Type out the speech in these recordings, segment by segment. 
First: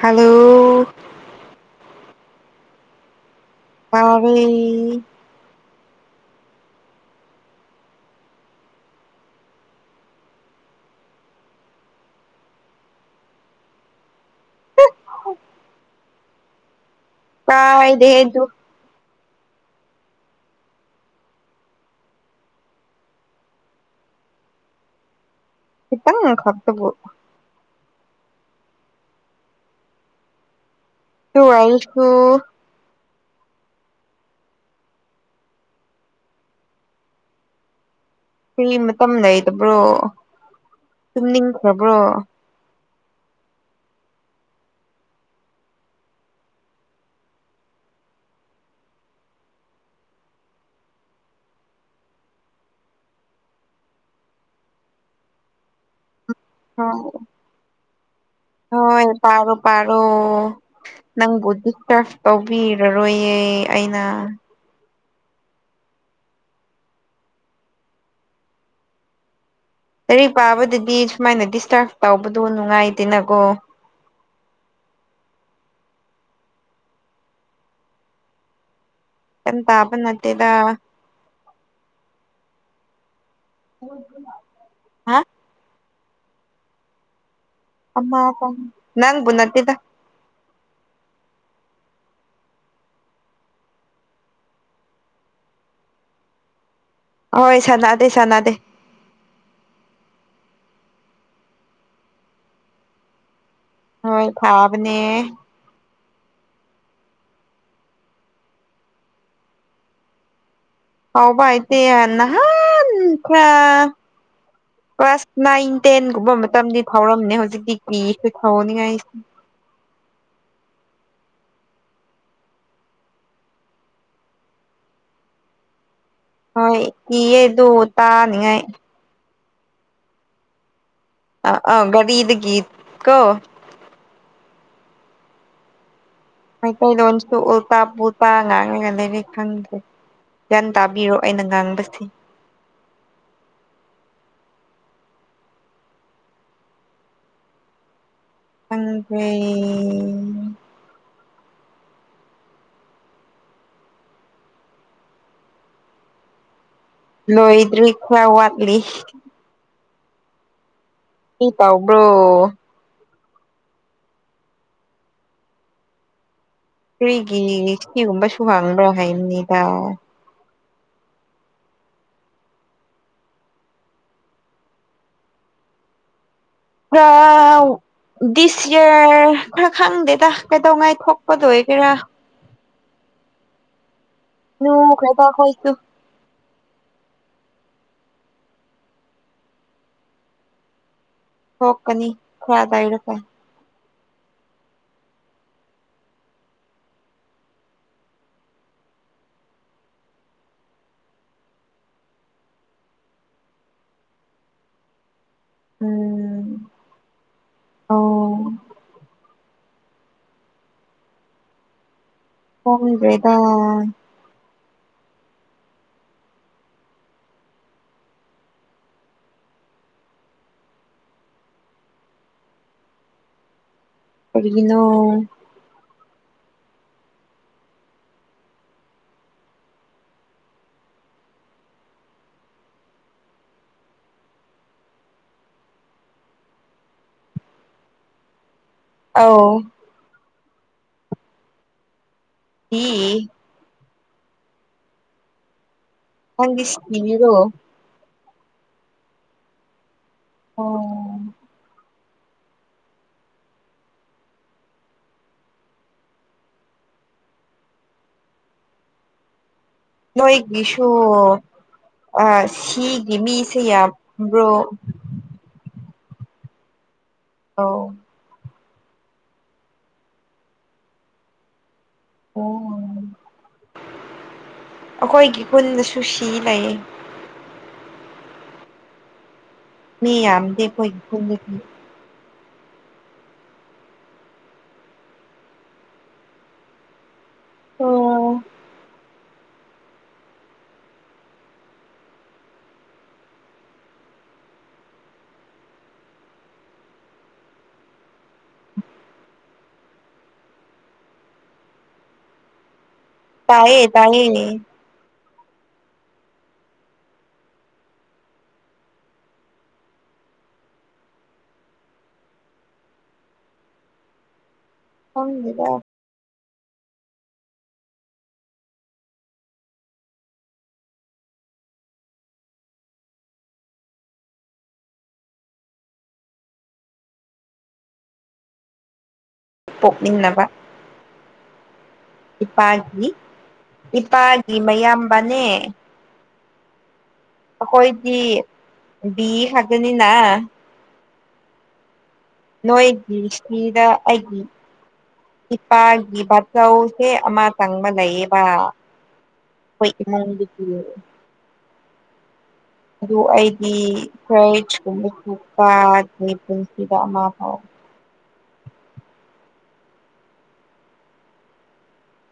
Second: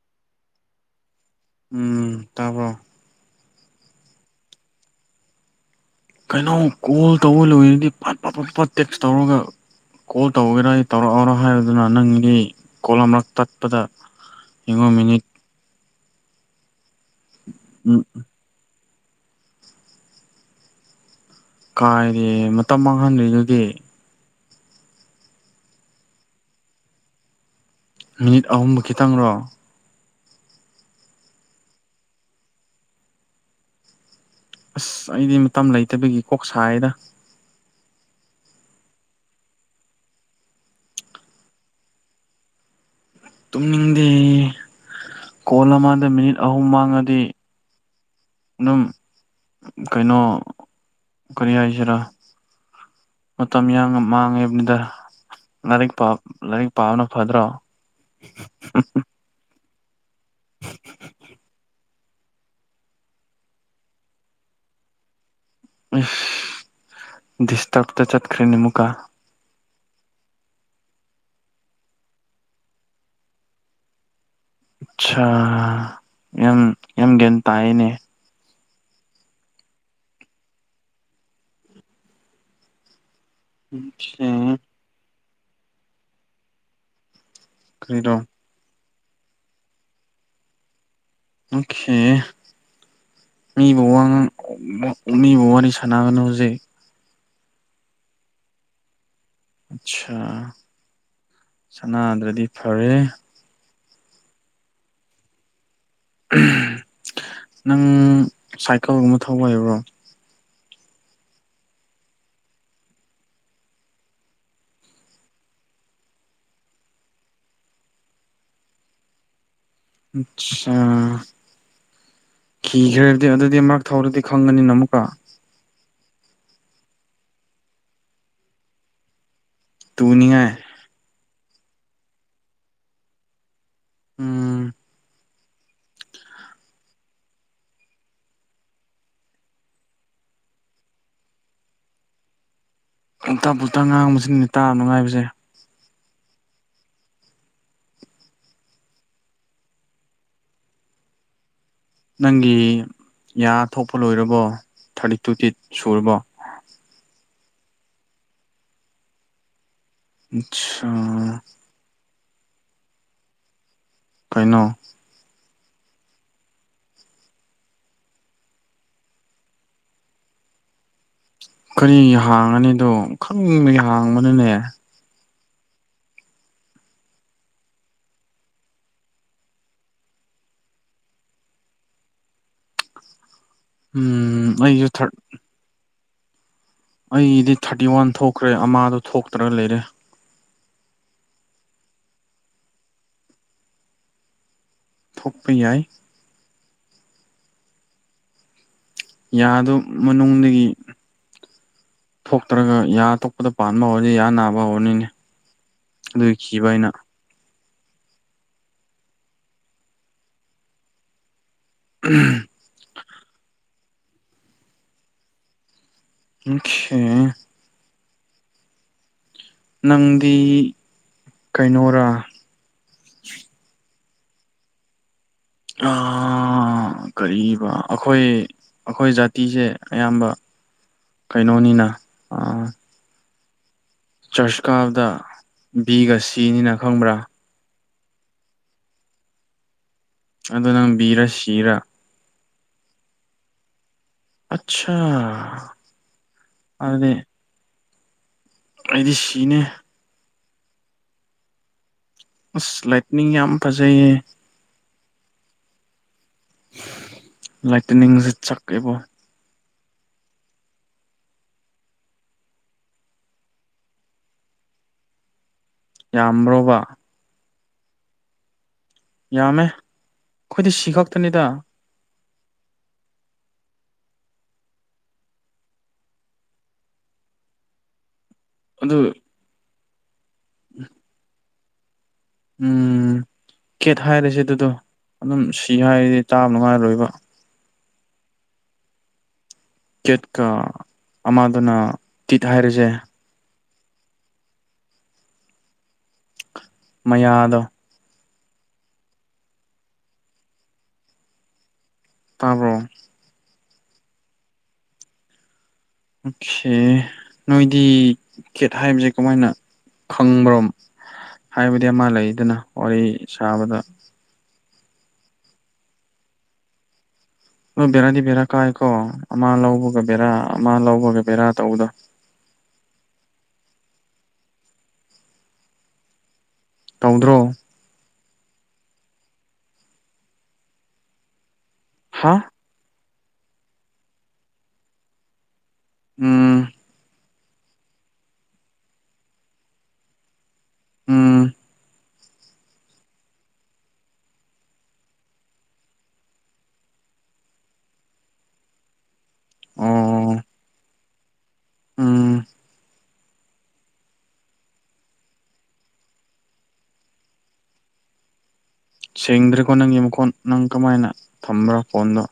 Hello ꯎꯝ ꯇꯥꯕ꯭ꯔꯣ ꯇꯥꯔꯦ ꯀꯩꯅꯣ ꯀꯣꯜ ꯇꯧꯕ ꯂꯣꯏꯔꯗꯤ ꯄꯠ ꯐꯥ ꯄꯠ ꯐꯥ ꯇꯦꯛꯁ ꯇꯧꯔꯒ ꫰ ꯀꯣꯜ ꯇꯧꯒꯦꯔꯥ ꯑꯩ ꯇꯧꯔꯛꯑꯣꯔꯥ ꯍꯥꯏꯌꯣꯗꯅ ꯅꯪꯒꯤꯅꯤ ꯀꯣꯜ ꯑꯃꯔꯛ ꯇꯠꯄꯗ ꫰ ꯌꯦꯡꯉꯣ ꯃꯤꯅꯤꯠ ꫰ ꯄꯥꯏꯗꯦꯗꯣ ꫰ ꯀꯥꯏꯔꯦ ꯃꯇꯝ ꯃꯥꯡꯍꯟꯗ꯭ꯔꯤꯗꯨꯗꯤ ꫰ ꯈꯤꯠꯇꯪ ꯈꯛ ꫰ ꯃꯤꯅꯤꯠ ꯑꯍꯨꯝꯕꯨ ꯈꯤꯇꯪꯔꯣ ꫰ [unintelligible] ꯑꯁ ꯑꯩꯗꯤ ꯃꯇꯝ ꯂꯩꯇꯕꯒꯤ ꯀꯣꯛꯁꯥꯏꯌꯦꯗ ꫰ ꯀꯩꯒꯤ ꯃꯇꯝ ꯂꯩꯇꯕ꯭ꯔꯣ ꯇꯨꯝꯅꯤꯡꯈ꯭ꯔꯕ꯭ꯔꯣ ꫰ ꯇꯨꯝꯅꯤꯡꯗꯦ ꯀꯣꯜ ꯑꯃꯗ ꯃꯤꯅꯤꯠ ꯑꯍꯨꯝ ꯃꯥꯡꯂꯗꯤ ꫰ ꯑꯗꯨꯝ ꯀꯩꯅꯣ ꯀꯔꯤ ꯍꯥꯏꯁꯦꯔꯥ ꫰ ꯃꯇꯝ ꯌꯥꯝꯅ ꯃꯥꯡꯉꯦꯕꯅꯤꯗ ꯂꯥꯏꯔꯤꯛ ꯄꯥ ꯂꯥꯏꯔꯤꯛ ꯄꯥꯕꯅ ꯍꯣꯏ ꯐꯗ꯭ꯔꯣ ꫰ ꯍꯣꯏ ꯄꯥꯔꯣ ꯄꯥꯥꯔꯣ ꫰ ꯅꯪꯕꯨ ꯗꯤꯇꯔꯐ ꯇꯧꯕꯤꯔꯔꯣꯏꯌꯦ ꯑꯩꯅ ꫰ ꯏꯁ ꯗꯤꯁꯇꯔꯐ ꯇꯥ ꯆꯠꯈ꯭ꯔꯦꯅꯦ ꯃꯨꯛꯀꯥ ꫰ ꯂꯥꯏꯔꯤꯛ ꯄꯥꯕꯗꯗꯤ ꯁꯨꯃꯥꯏꯅ ꯗꯤꯁꯇꯥꯔꯐ ꯇꯧꯕꯗꯣ ꯅꯨꯡꯉꯥꯏꯇꯦꯅꯀꯣ ꫰ ꯆꯥ ꯌꯥꯝ ꯌꯥꯝ ꯒ꯭ꯌꯥꯟ ꯇꯥꯏꯌꯦꯅꯦ ꯫ ꯀꯝ ꯇꯥꯕ ꯅꯠꯇꯦꯗꯥ ꫰ ꯆꯦ ꫰ ꯍꯥ ꯀꯔꯤꯔꯣ ꯑꯃꯄꯪ ꯅꯪꯕꯨ ꯅꯠꯇꯦꯗ ꫰ ꯑꯣꯈꯦ ꯃꯤꯕꯨ ꯋꯥ ꯉꯥꯡ ꯃꯤꯕꯨ ꯋꯥꯔꯤ ꯁꯥꯟꯅꯒꯅꯨ ꯍꯧꯖꯤꯛ ꯍꯣꯏ ꯁꯥꯟꯅꯗꯦ ꯁꯥꯟꯅꯗꯦ ꯁꯥ ꯁꯅꯥꯗ꯭ꯔꯗꯤ ꯐꯔꯦ ꯍꯣꯏ ꯐꯥꯕꯅꯦ ꯅꯪ ꯁꯥꯏꯀꯜꯒꯨꯝꯕ ꯊꯧꯕ ꯍꯩꯕ꯭ꯔꯣ ꯇꯧꯕꯥ ꯍꯩꯇꯦ ꯅꯍꯥꯟ ꯈ꯭ꯔꯥ ꯀ꯭ꯂꯥꯁ ꯅꯥꯏꯟ ꯇꯦꯟꯒꯨꯝꯕ ꯃꯇꯝꯗꯤ ꯊꯧꯔꯝꯃꯦ ꯍꯧꯖꯤꯛꯇꯤ ꯀꯤꯈ꯭ꯔꯦ ꯊꯧꯅꯤꯡꯉꯥꯏ ꯁꯆꯥ ꯀꯤꯈ꯭ꯔꯗꯤ ꯑꯗꯨꯗꯤ ꯑꯃꯔꯛ ꯊꯧꯔꯗꯤ ꯈꯪꯒꯅꯤꯅ ꯑꯃꯨꯛꯀ꯫ ꯍꯣꯏ ꯀꯤꯌꯦ ꯗꯣ ꯇꯥꯅꯤꯉꯥꯏ ꯇꯨꯅꯤꯉꯥꯏ ꯑ ꯑ ꯒꯔꯤꯗꯒꯤ ꯀꯣ ꯎꯝ ꯃꯩꯇꯩ ꯂꯣꯟꯁꯨ ꯎꯜꯇꯥ ꯄꯨꯜꯇꯥ ꯉꯥꯡꯉꯒ ꯂꯩꯔꯦ ꯈꯪꯗꯦ꯫ ꯒ꯭ꯌꯥꯟ ꯇꯥꯕꯤꯔꯣ ꯑꯩꯅ ꯉꯥꯡꯕꯁꯦ ꯎꯇꯥ ꯄꯨꯇꯥ ꯉꯥꯡꯕꯁꯤꯅꯤ ꯇꯥ ꯅꯨꯡꯉꯥꯏꯕꯖꯦ ꯈꯪꯗꯦ ꯅꯪꯒꯤ ꯌꯥ ꯊꯣꯛꯄ ꯂꯣꯏꯔꯕꯣ ꯊꯥꯔꯇꯤ ꯇꯨ ꯇꯤꯠ ꯁꯨꯔꯕꯣ ꯂꯣꯏꯗ꯭ꯔꯤ ꯈ꯭ꯔꯥ ꯋꯥꯠꯂꯤ ꯏꯠ ꯁꯥ ꯕ꯭ꯔꯣ꯫ ꯀꯩꯅꯣ꯫ ꯀꯔꯤꯒꯤꯂꯤꯂꯤ ꯁꯤꯒꯨꯝꯕꯁꯨ ꯍꯥꯡꯕ꯭ꯔꯥ ꯍꯥꯏꯕꯅꯤꯗꯥ꯫ ꯀꯔꯤ ꯍꯥꯡꯉꯅꯤꯗꯣ ꯈꯪꯕꯒꯤ ꯍꯥꯡꯕꯅꯤꯅꯦ꯫ ꯄꯥꯎ [unintelligible] ꯗꯤꯁ ꯌꯔ ꯈꯔ ꯈꯪꯗꯦꯗ ꯀꯩꯗꯧꯉꯩ ꯊꯣꯛꯄꯗꯣ ꯑꯣꯏꯒꯦꯔꯥ꯫ ꯎꯝ꯫ ꯑꯩꯁꯨ ꯊꯥꯔꯠ ꯅꯣꯈꯔ꯭ꯦꯗꯥ ꯑꯩꯈꯣꯏꯁꯨ ꯑꯩꯗꯤ ꯊꯥꯔꯇꯤ ꯋꯥꯟ ꯊꯣꯛꯈ꯭ꯔꯦ ꯑꯃꯥꯗꯣ ꯊꯣꯛꯇ꯭ꯔ ꯂꯩꯔꯦ꯫ ꯊꯣꯛꯀꯅꯤ ꯈꯔ ꯂꯩꯔꯀꯥ ꯊꯣꯛꯄ ꯌꯥꯏ꯫ ꯌꯥꯗꯣ ꯃꯅꯨꯡꯗꯒꯤ꯫ ꯊꯣꯛꯇ꯭ꯔꯒ ꯌꯥ ꯑꯇꯣꯛꯄꯗ ꯄꯥꯟꯕ ꯍꯧꯔꯗꯤ ꯌꯥ ꯅꯥꯕ ꯍꯧꯔꯅꯤꯅꯦ ꯑꯗꯨꯒꯤ ꯎꯝ ꯀꯤꯕ ꯑꯩꯅ꯫ ꯑꯣ꯫ ꯎꯝ ꯍꯣꯡꯗ꯭ꯔꯦꯗ꯫ ꯑꯣꯈꯦ ꯅꯪꯗꯤ ꯀꯩꯅꯣꯔꯥ꯫ ꯀꯔꯤꯒꯤꯅꯣ꯫ ꯑꯥ ꯑ ꯀꯔꯤꯕ ꯑꯈꯣꯏ ꯑꯈꯣꯏ ꯖꯥꯇꯤꯁꯦ ꯑꯌꯥꯝꯕ꯫ ꯀꯩꯅꯣꯅꯤꯅ ꯑꯥ꯫ ꯆꯔꯁ ꯀꯥꯕꯗ ꯕꯤꯒ ꯁꯤꯅꯤꯅ ꯈꯪꯕ꯭ꯔꯥ꯫ ꯑꯧ꯫ ꯑꯗꯨ ꯅꯪ ꯕꯤꯔꯥ ꯁꯤꯔꯥ꯫ ꯕꯤ꯫ ꯑꯠꯁꯥ꯫ ꯅꯪꯗꯤ ꯁꯤꯅꯦꯗꯣ꯫ ꯑꯩꯗꯤ ꯁꯤꯅꯦ꯫ ꯑꯣ꯫ ꯑꯁ ꯂꯥꯏꯠꯅꯤꯡ ꯌꯥꯝ ꯐꯖꯩꯌꯦ꯫ ꯂꯥꯏꯇꯅꯤꯡꯖꯦ ꯆꯛꯑꯦꯕꯣ꯫ ꯅꯣꯏꯒꯤꯁꯨ ꯑꯥ ꯁꯤꯒꯤ ꯃꯤꯁꯦ ꯌꯥꯝꯕ꯭ꯔꯣ꯫ ꯌꯥꯝꯕ꯭ꯔꯣꯕ꯫ ꯑꯧ ꯌꯥꯝꯃꯦ ꯈꯣꯏꯗꯤ ꯁꯤ ꯈꯛꯇꯅꯤꯗ꯫ ꯑꯣ ꯑꯩꯈꯣꯏꯒꯤ ꯈꯨꯟꯗꯁꯨ ꯁꯤ ꯂꯩꯌꯦ꯫ ꯑꯗꯨ꯫ ꯃꯤ ꯌꯥꯝꯗꯦ ꯑꯩꯈꯣꯏꯒꯤ ꯈꯨꯟꯗꯗꯤ ꯫ ꯎꯝ ꯀꯦꯠ ꯍꯥꯏꯔꯁꯦ ꯑꯗꯨꯗꯣ ꯑꯗꯨꯝ ꯁꯤ ꯍꯥꯏꯔꯗꯤ ꯇꯥꯕ ꯅꯨꯡꯉꯥꯏꯔꯣꯏꯕ꯫ ꯑꯥ꯫ ꯀꯦꯠꯀ ꯑꯃꯗꯨꯅ ꯇꯤꯠ ꯍꯥꯏꯔꯖꯦ꯫ ꯃꯌꯥꯗꯣ꯫ ꯇꯥꯕ꯭ꯔꯣ꯫ ꯇꯥꯏꯌꯦ ꯇꯥꯏꯌꯦ꯫ ꯑꯣꯈꯦ ꯅꯣꯏꯗꯤ ꯀꯦꯠ ꯍꯥꯏꯕꯖꯦ ꯀꯃꯥꯏꯅ ꯈꯪꯕ꯭ꯔꯣꯝ꯫ ꯍꯥꯏꯕꯗꯤ ꯑꯃ ꯂꯩꯗꯅ ꯋꯥꯔꯤ ꯁꯥꯕꯗ꯫ ꯈꯪꯗꯦꯗ꯫ ꯍꯣꯏ ꯕꯦꯔꯥꯗꯤ ꯕꯦꯔꯥ ꯀꯥꯏꯀꯣ ꯑꯃ ꯂꯧꯕꯒ ꯕꯦꯔꯥ ꯑꯃ ꯂꯧꯕꯒ ꯕꯦꯔꯥ ꯇꯧꯕꯗꯣ꯫ ꯇꯧꯗ꯭ꯔꯣ? ꯄꯣꯛꯃꯤꯟꯅꯕ ꯍꯥ? ꯏꯄꯥꯒꯤ ꯏꯄꯥꯒꯤ ꯃꯌꯥꯝꯕꯅꯦ꯫ ꯎꯝ ꯑꯩꯈꯣꯏꯗꯤ ꯕꯤ ꯍꯥꯏꯕꯅꯤꯅ ꯎꯝ ꯅꯣꯏꯒꯤꯁꯤꯗ ꯑꯩꯒꯤ ꯏꯄꯥꯒꯤ ꯕꯥꯆꯧꯁꯦ ꯑꯃ ꯇꯪꯕ ꯂꯩꯌꯦꯕ ꯍꯣꯏ ꯑꯣ ꯏꯃꯨꯡꯗꯨꯒꯤ ꯎꯝ ꯑꯗꯨ ꯑꯩꯗꯤ ꯐ꯭ꯔꯀꯨꯝꯕꯄ ꯑꯩ ꯄꯨꯟꯁꯤꯗ ꯑꯃ ꯐꯥꯎ ꯁꯦꯡꯗ꯭ꯔꯤꯀꯣ ꯅꯪꯒꯤ ꯃꯈꯣꯟ ꯅꯪ ꯀꯃꯥꯏꯅ ꯊꯝꯕ꯭ꯔꯣ ꯐꯣꯟꯗꯣ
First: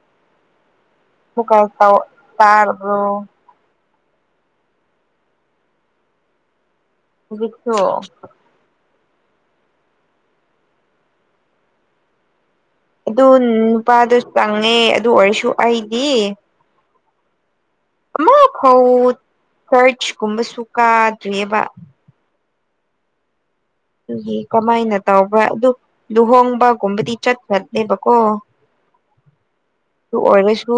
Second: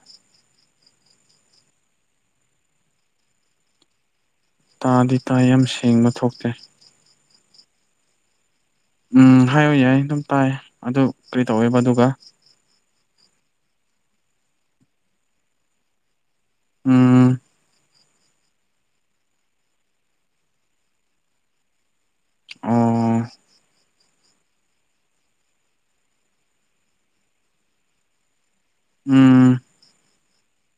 ꯃꯨꯛꯀ ꯇꯧ ꯇꯥꯔꯕꯔꯣ? ꯇꯥꯗꯤ ꯇꯥꯌꯦ ꯌꯥꯝ ꯁꯦꯡꯕ ꯊꯣꯛꯇꯦ ꯌꯧꯖꯤꯛꯇꫭ ꯎꯝ ꯍꯥꯏꯌꯨ ꯌꯥꯏ ꯑꯗꯨꯝ ꯇꯥꯏ ꯑꯗꯨ ꯀꯔꯤ ꯇꯧꯋꯦꯕ ꯑꯗꯨꯒ ꯑꯗꯨ ꯅꯨꯄꯥꯗꯣ ꯆꯪꯉꯦ ꯑꯗꯨ ꯑꯣꯏꯔꯁꯨ ꯑꯩꯗꯤ ꯎꯝ ꯑꯃ ꯐꯥꯎ ꯆꯔꯆ ꯀꯨꯝꯕꯁꯨ ꯀꯥꯗ꯭ꯔꯤꯑꯕ ꯑꯣ ꯑꯗꯨꯒꯤ ꯀꯃꯥꯏꯅ ꯇꯧꯕꯔ ꯑꯗꯨ ꯂꯨꯍꯣꯡꯕꯒꯨꯝꯕꯗꯤ ꯆꯠꯄ꯭ꯔꯅꯦꯕꯀꯣ ꯎꯝ ꯑꯗꯨ ꯑꯣꯏꯔꯁꯨ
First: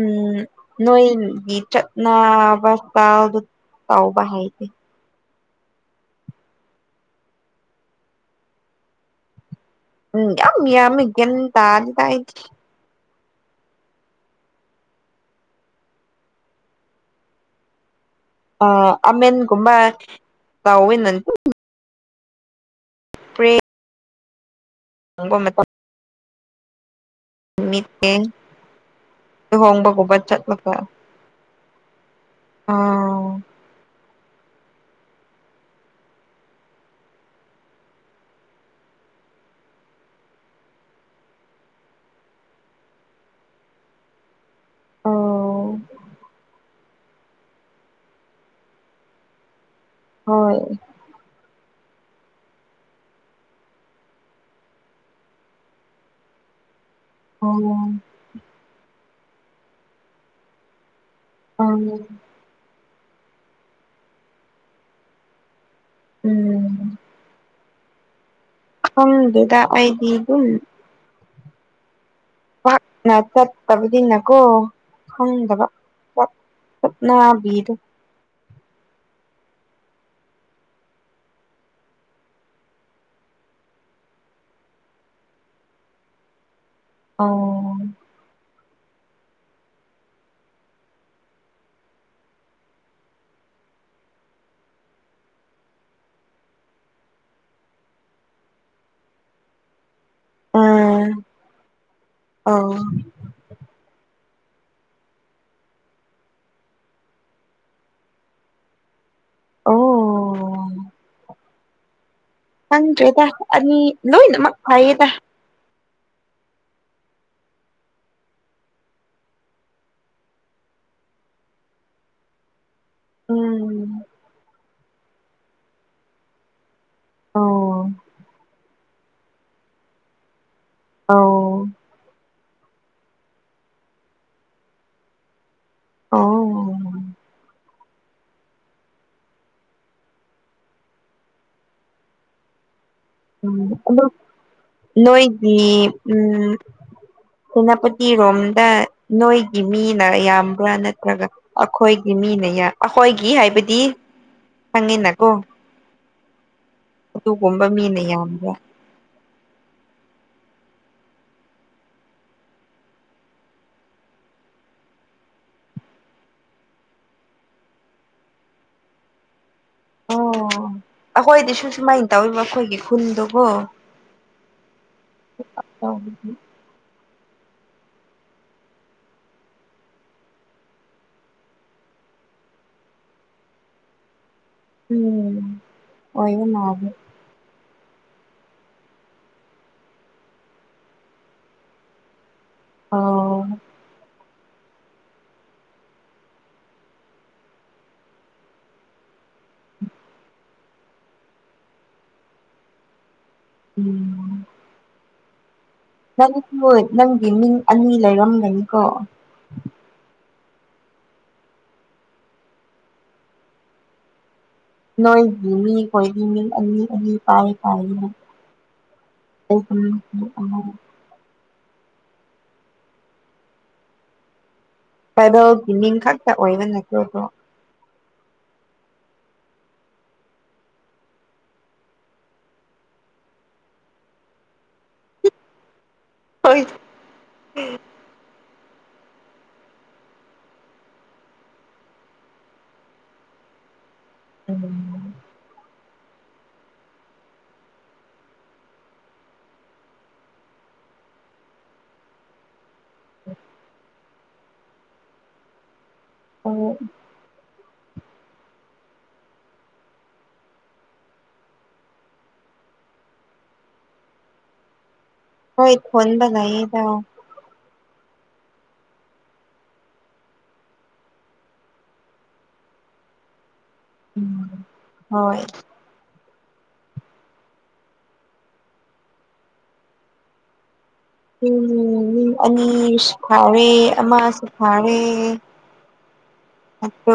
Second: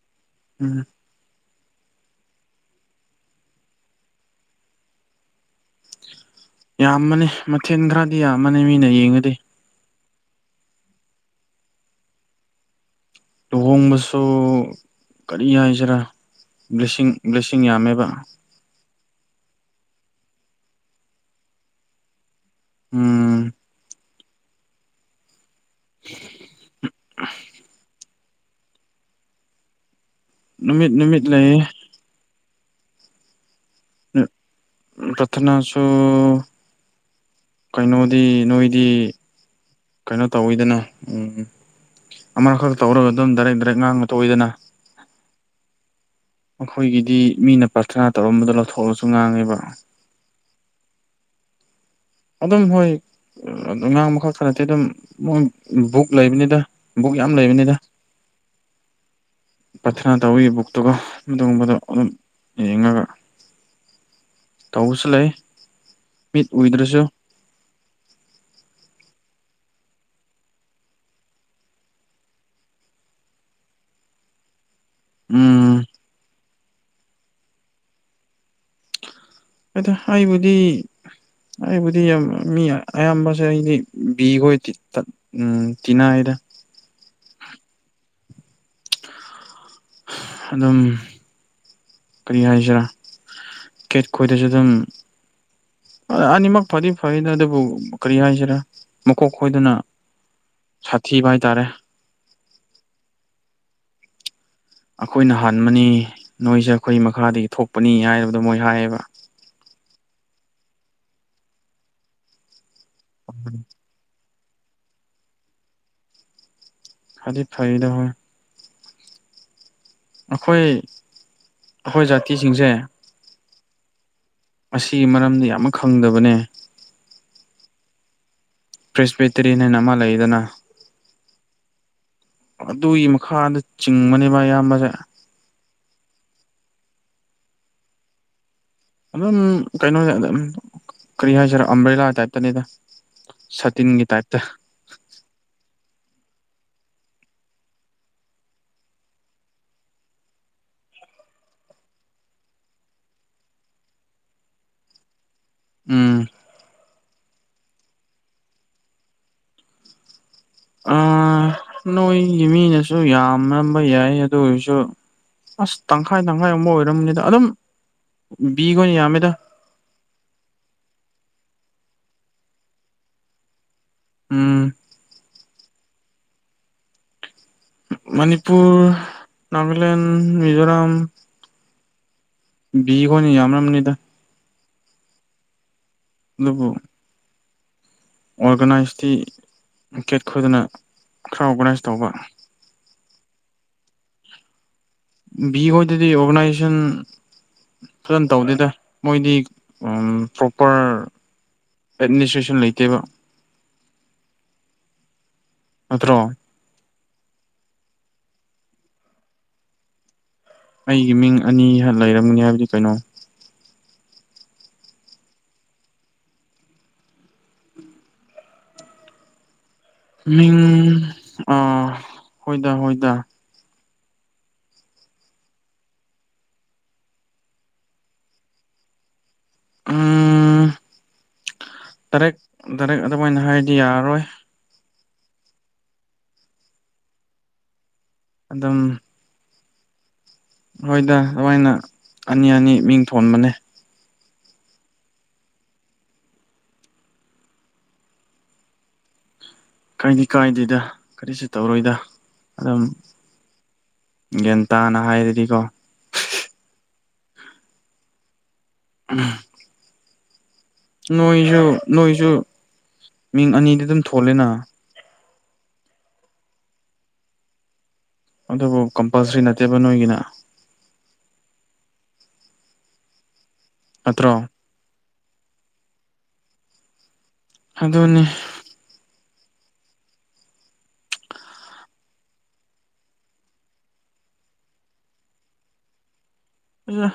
ꯎꯝ ꯎꯝ ꯅꫭꯏꯒꯤ ꯆꯠ ꯅꯥꯕ ꯁꯇꯥꯜꯗꫭ ꯇꯧꯕꯥ ꯍꯥꯏꯗꯤ ꯌꯥꯝꯃꯅꯤ ꯃꯊꯦꯜ ꯈꯔꯗꯤ ꯌꯥꯝꯃꯅꯤ ꯃꯤꯅ ꯌꯦꯡꯉꯗꯤ ꯎꯝ ꯌꯝ ꯌꯥꯃꯤ ꯒꯌꯥꯟ ꯇꯗꯦꯗ ꯑꯩꯗꯤ ꯂꯨꯍꯣꯡꯕꯁꯨ ꯀꯔꯤ ꯍꯥꯏꯁꯤꯔꯥ ꯂꯤꯁꯤꯡ ꯂꯤꯁꯤꯡ ꯌꯥꯝꯃꯦꯕ ꯑ ꯑꯃꯦꯟꯒꯨꯝꯕ ꯇꯥꯎꯤꯟꯅ ꯎꯝ ꯄ꯭ꯔꯦ ꯅꯪꯒꯨꯝ ꯅꯀꫭ [inaudible] [unintelligible] ꯂꯨꯍꯣꯡꯕꯒꯨꯝꯕ ꯆꯠ ꯅꯨꯃꯤꯠ ꯅꯨꯃꯤꯠ ꯂꯩꯌꯦ ꯑꯥꯎ ꯔꯊꯅꯥꯁꯨ ꯀꯩꯅꯣꯗꯤ ꯅꯣꯏꯗꯤ ꯀꯩꯅꯣ ꯇꯧꯋꯤꯗꯅ ꯎꯝ ꯑꯃꯥꯈꯛꯇ ꯇꯧꯔꯒ ꯑꯗꯨꯝ ꯗꯥꯏꯔꯦꯛ ꯗꯥꯏꯔꯦꯛ ꯉꯥꯡꯉꯒ ꯇꫭꯛꯏꯗꯅ ꯑꯣ ꯑꯩꯈꯣꯏꯒꯤꯗꯤ ꯃꯤꯅ ꯄ꯭ꯔꯊꯅꯥ ꯇꯧꯔꯝꯕꯗꯣ ꯂꯧꯊꯣꯛꯂꯁꯨ ꯉꯥꯡꯉꯦꯕ ꯍꯣꯏ ꯑꯗꯨꯝ ꯍꯣꯏ ꯉꯥꯡꯕ ꯈꯛꯇ ꯅꯠꯇꯦꯗ ꯑꯗꯨꯝ ꯃꯣꯏ ꯕꯨꯛ ꯂꯩꯕꯅꯤꯗ ꯕꯨꯛ ꯌꯥꯝ ꯂꯩꯕꯅꯤꯗ ꯑꯣ ꯄꯊꯅꯥ ꯇꯧꯋꯤ ꯕꯨꯛꯇꯨꯒ ꯑꯗꯨꯒꯨꯝꯕꯗꯣ ꯑꯗꯨꯝ ꯌꯦꯡꯉꯒ ꯇꯧꯕꯁꯨ ꯂꯩ ꯃꯤꯠ ꯎꯝ ꯎꯨꯗ꯭ꯔꯁꯨ ꯈ‌ꯪꯗ‌ꯦꯗ ꯑꯩꯗꯤ ꯑꯗꯨꯝ ꯄꯥꯛꯅ ꯆꯠꯇꯕꯨꯗꯤꯅꯀꯣ ꯈꯪꯗꯕ ꯎꯝ ꯆꯨꯞꯅꯕꯤꯗ‌ꯣ ꯑꯗꯣ ꯍꯥꯏꯕꯨꯗꯤ ꯑꯩꯕꯨꯗꯤ ꯌꯥꯝ ꯃꯤ ꯑꯌꯥꯝꯕꯁꯦ ꯑꯩꯗꯤ ꯕꯤꯈꯣꯏ ꯀꯤ ꯇ ꯎꯝ ꯆꯤꯟꯅꯥꯏꯗ ꯑꯧ ꯑꯗꯨꯝ ꯀꯔꯤ ꯍꯥꯏꯁꯤꯔꯥ ꯀꯦꯠ ꯈꯣꯏꯗꯁꯨ ꯑꯗꯨꯝ ꯑ ꯑꯅꯤꯃꯛ ꯐꯗꯤ ꯐꯩꯗ ꯑꯗꯨꯕꯨ ꯀꯔꯤ ꯍꯥꯏꯁꯤꯔꯥ ꯃꯀꯣꯛ ꯈꯣꯏꯗꯅ ꯁꯥꯊꯤꯕ ꯍꯥꯏꯇꯥꯔꯦ ꯑꯧ ꯑꯩꯈꯣꯏꯅ ꯍꯥꯟꯕꯅꯤ ꯅꯣꯏꯁꯦ ꯑꯩꯈꯣꯏ ꯃꯈꯥꯗꯒꯤ ꯊꯣꯛꯄꯅꯤ ꯍꯥꯏꯕꯗꯣ ꯃꯣꯏ ꯍꯥꯏꯌꯦꯕ ꯑꯣ ꯈꯪꯗ꯭ꯔꯦꯗ ꯑꯅꯤ ꯂꯣꯏꯅ ꯃꯛ ꯐꯩꯌ‌ꯦꯗ ꯈꯔꯗꯤ ꯐꯩꯗ ꯑꯩꯈꯣꯏ ꯑꯩꯈꯣꯏ ꯖꯥꯇꯤꯁꯤꯡꯁꯦ ꯎꯝ ꯑꯁꯤ ꯃꯔꯝꯗꯤ ꯑꯃꯛ ꯈꯪꯗꯕꯅꯦ ꯑꯣ ꯄ꯭ꯔꯤꯁꯄꯦꯇꯔꯤꯅꯦꯟ ꯍꯥꯏꯅ ꯑꯃ ꯂꯩꯗꯅ ꯑꯧ ꯑꯗꯨꯒꯤ ꯃꯈꯥꯗ ꯆꯤꯡꯕꯅꯦꯕ ꯑꯌꯥꯝꯕꯁꯦ ꯑꯣ ꯑꯗꯨꯝ ꯀꯩꯅꯣꯅꯦ ꯑꯝ ꯀꯔꯤ ꯍꯥꯏꯁꯤꯔꯣ ꯑꯝꯕ꯭ꯔ‌ꯦꯂꯥ ꯇꯥꯏꯞꯇꯅꯤꯗ ꯎꯝ ꯁꯥꯇꯤꯟꯒꯤ ꯑꯗ‌ꯣ ꯇꯥꯏꯞꯇ ꯅꯣꯏꯒꯤ ꯎꯝ ꯁꯦꯅꯥꯄꯇꯤꯔꯣꯝꯗ ꯅꯣꯏꯒꯤ ꯃꯤꯅ ꯌꯥꯝꯕ꯭ꯔꯥ ꯅꯠꯇ꯭ꯔꯒ ꯑꯩꯈꯣꯏꯒꯤ ꯃꯤꯅ ꯌꯥꯝ ꯑꯩꯈꯣꯏꯒꯤ ꯍꯥꯏꯕꯗꯤ ꯈꯪꯉꯤꯅꯀꯣ ꯎꯝ ꯑꯗꯨꯒꯨꯝꯕ ꯃꯤꯅ ꯌꯥꯝꯕ꯭ꯔꯥ ꯑꯥ ꯅꯣꯏꯒꯤ ꯃꯤꯅꯁꯨ ꯌꯥꯝ ꯃꯝꯕ ꯌꯥꯏ ꯑꯗꯨ ꯑꯣꯏꯔꯁꯨ ꯑꯁ ꯇꯪꯈꯥꯏ ꯇꯪꯈꯥꯏ ꯑꯃꯨꯛ ꯑꯣꯏꯔꯝꯅꯤꯗ ꯑꯗꯨꯝ ꯕꯤꯈ‌ꯣꯏ ꯌꯥꯝꯃꯤꯗ ꯑꯣ ꯑꯩꯈꯣꯏꯗꯤꯁꯨ ꯁꯨꯃꯥꯏꯅ ꯇꯧꯔꯤꯕ ꯑꯩꯈꯣꯏꯒꯤ ꯈꯨꯟꯗꯨꯕ‌ꯣ ꯎꯝ [unintelligible] ꯃꯅꯤꯄꯨꯔ ꯅꯥꯒꯥꯂꯦꯟ ꯃꯤꯖꯣꯔꯥꯝ ꯕꯤꯍ‌ꯣꯏꯅ ꯌꯥꯝꯃꯝꯅꯤꯗ ꯎꯝ ꯑꯣꯏꯌꯦ ꯑꯗꯨꯕꯨ ꯃꯥꯜꯂ‌ꯦ ꯑꯣꯔꯒꯅꯥꯏꯁꯇꯤ ꯀꯦꯠ ꯈꯣꯏꯗꯅ ꯈꯔ ꯑꯣꯔꯒꯅꯥꯏꯁ ꯇꯧꯕ ꯑꯣ ꯕꯤ ꯍꯣꯏꯗꯗꯤ ꯑꯣꯔꯒꯅꯥꯏꯖꯦꯁꯟ ꯐꯖꯅ ꯇꯧꯗꯦꯗ ꯃꯣꯏꯗꯤ ꯎꯝ ꯄ꯭ꯔꯣꯄ꯭ꯔ ꯑꯦꯠꯃꯤꯅꯤꯁꯇ꯭ꯔꯦꯁꯟ ꯂꯩꯇꯦꯕ ꯎꯝ ꯅꯠꯇ꯭ꯔꯣ ꯅꯪꯁꯨ ꯅꯪꯒꯤ ꯃꯤꯡ ꯑꯅꯤ ꯂꯩꯔꯝꯒꯅꯤꯀꯣ ꯑꯩꯒꯤ ꯃꯤꯡ ꯑꯅꯤ ꯍ ꯂꯩꯔꯝꯒꯅꯤ ꯍꯥꯏꯕꯗꯤ ꯀꯩꯅꯣ ꯅꯣꯏꯒꯤ ꯃꯤ ꯈ‌ꯣꯏꯒꯤ ꯃꯤ ꯑꯅꯤ ꯑꯅꯤ ꯄꯥꯎ ꯐꯥꯎꯅ ꯇꯧꯕꯅ‌ꯦ ꯃꯤꯡ ꯑ ꯍꯣꯏꯗ ꯍꯣꯏꯗ ꯇ꯭ꯔꯥꯏꯕꯦꯜꯒꯤ ꯃꯤꯡ ꯈꯛꯇ ꯑꯣꯏꯕ ꯅꯠꯇ꯭ꯔꯣꯗꯣ? ꯎꯝ ꯗꯥꯏꯔꯦꯛ ꯗꯥꯏꯔꯦꯛ ꯑꯗꯨꯃꯥꯏꯅ ꯍꯥꯏꯗꯤ ꯌꯥꯔꯔꯣꯏ꫰ ꯍꯣꯏ ꯑꯗꯨꯝ ꯍꯣꯏꯗ ꯑꯗꯨꯃꯥꯏꯅ ꯑꯅꯤ ꯑꯅꯤ ꯃꯤꯡ ꯊꯣꯟꯕꯅꯦ꫰ ꯎꯝ꫰ ꯀꯔꯤꯗꯤ ꯀꯥꯏꯗꯦꯗ ꯀꯔꯤꯁꯨ ꯇꯧꯔꯣꯏꯗ ꯑꯗꯨꯝ ꯒ꯭ꯌꯥꯟꯇꯥꯥꯅ ꯍꯥꯏꯔꯗꯤꯀꯣ ꯑꯣ ꯎꯝ ꯅꯣꯏꯁꯨ ꯅꯣꯏꯁꯨ ꯃꯤꯡ ꯑꯅꯤꯗꯤ ꯑꯗꯨꯝ ꯊꯣꯂꯦꯅ꫰ ꯍꯣꯏ ꯊꯣꯟꯕ ꯂꯩ ꯌꯦꯗ꯫ ꯑꯗꯨꯕꯨ ꯀꯝꯄꯜꯁꯔꯤ ꯅꯠꯇꯦꯕ ꯅꯣꯏꯒꯤꯅ꫰ ꯅꯠꯇ꯭ꯔꯣ? ꯎꯝ ꯍꯣꯏ ꯑꯗꯨꯅꯤ꫰ ꯎꯝ ꯑꯅꯤꯁꯨ ꯐꯥꯎꯔꯦ ꯑꯃꯁꯁꯨ ꯐꯥꯔꯦ [inaudible] ꯑ [unintelligible]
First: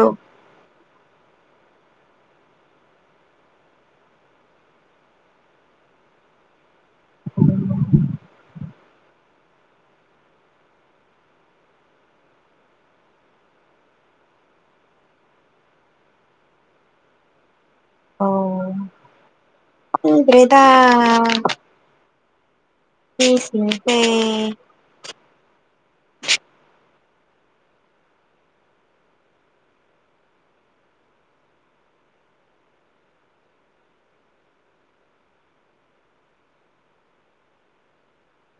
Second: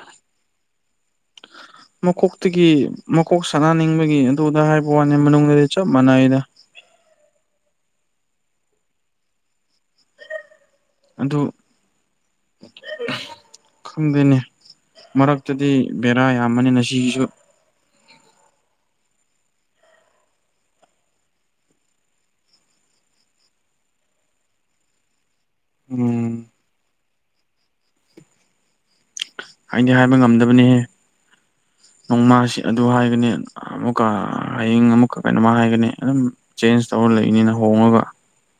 [inaudible] [inaudible] ꯃꯀꯣꯛꯇꯒꯤ ꯃꯀꯣꯛ ꯁꯥꯅꯅꯤꯡꯕꯒꯤ ꯑꯗꯨꯗ ꯍꯥꯏꯕ ꯋꯥꯅꯤ ꯃꯅꯨꯡꯗꯗꯤ ꯆꯞ ꯃꯥꯟꯅꯩꯗ [inaudible] [unintelligible] ꯑꯗꯨ [unintelligible] ꯈꯪꯗꯦꯅꯦ ꯃꯔꯛꯇꯗꯤ ꯕꯦꯔꯥ ꯌꯥꯝꯕꯅꯤꯅ ꯁꯤꯒꯤꯁꯨ ꯑꯣ ꯈꯪꯗ꯭ꯔꯦꯗꯥ ꯃꯤꯁꯤꯡꯁꯦ ꯎꯝ ꯑꯩꯗꯤ ꯍꯥꯏꯕ ꯉꯝꯗꯕꯅꯤꯍꯦ ꯅꯣꯡꯃꯁꯤ ꯑꯗꯨ ꯍꯥꯏꯒꯅꯤ ꯑꯃꯨꯛꯀ ꯍꯌꯦꯡ ꯑꯃꯨꯛꯀ ꯀꯩꯅꯣꯃ ꯍꯥꯏꯒꯅꯤ ꯑꯗꯨꯝ ꯆꯦꯟꯖ ꯇꯧꯔ ꯂꯩꯅꯤꯅ ꯍꯣꯡꯉꯒ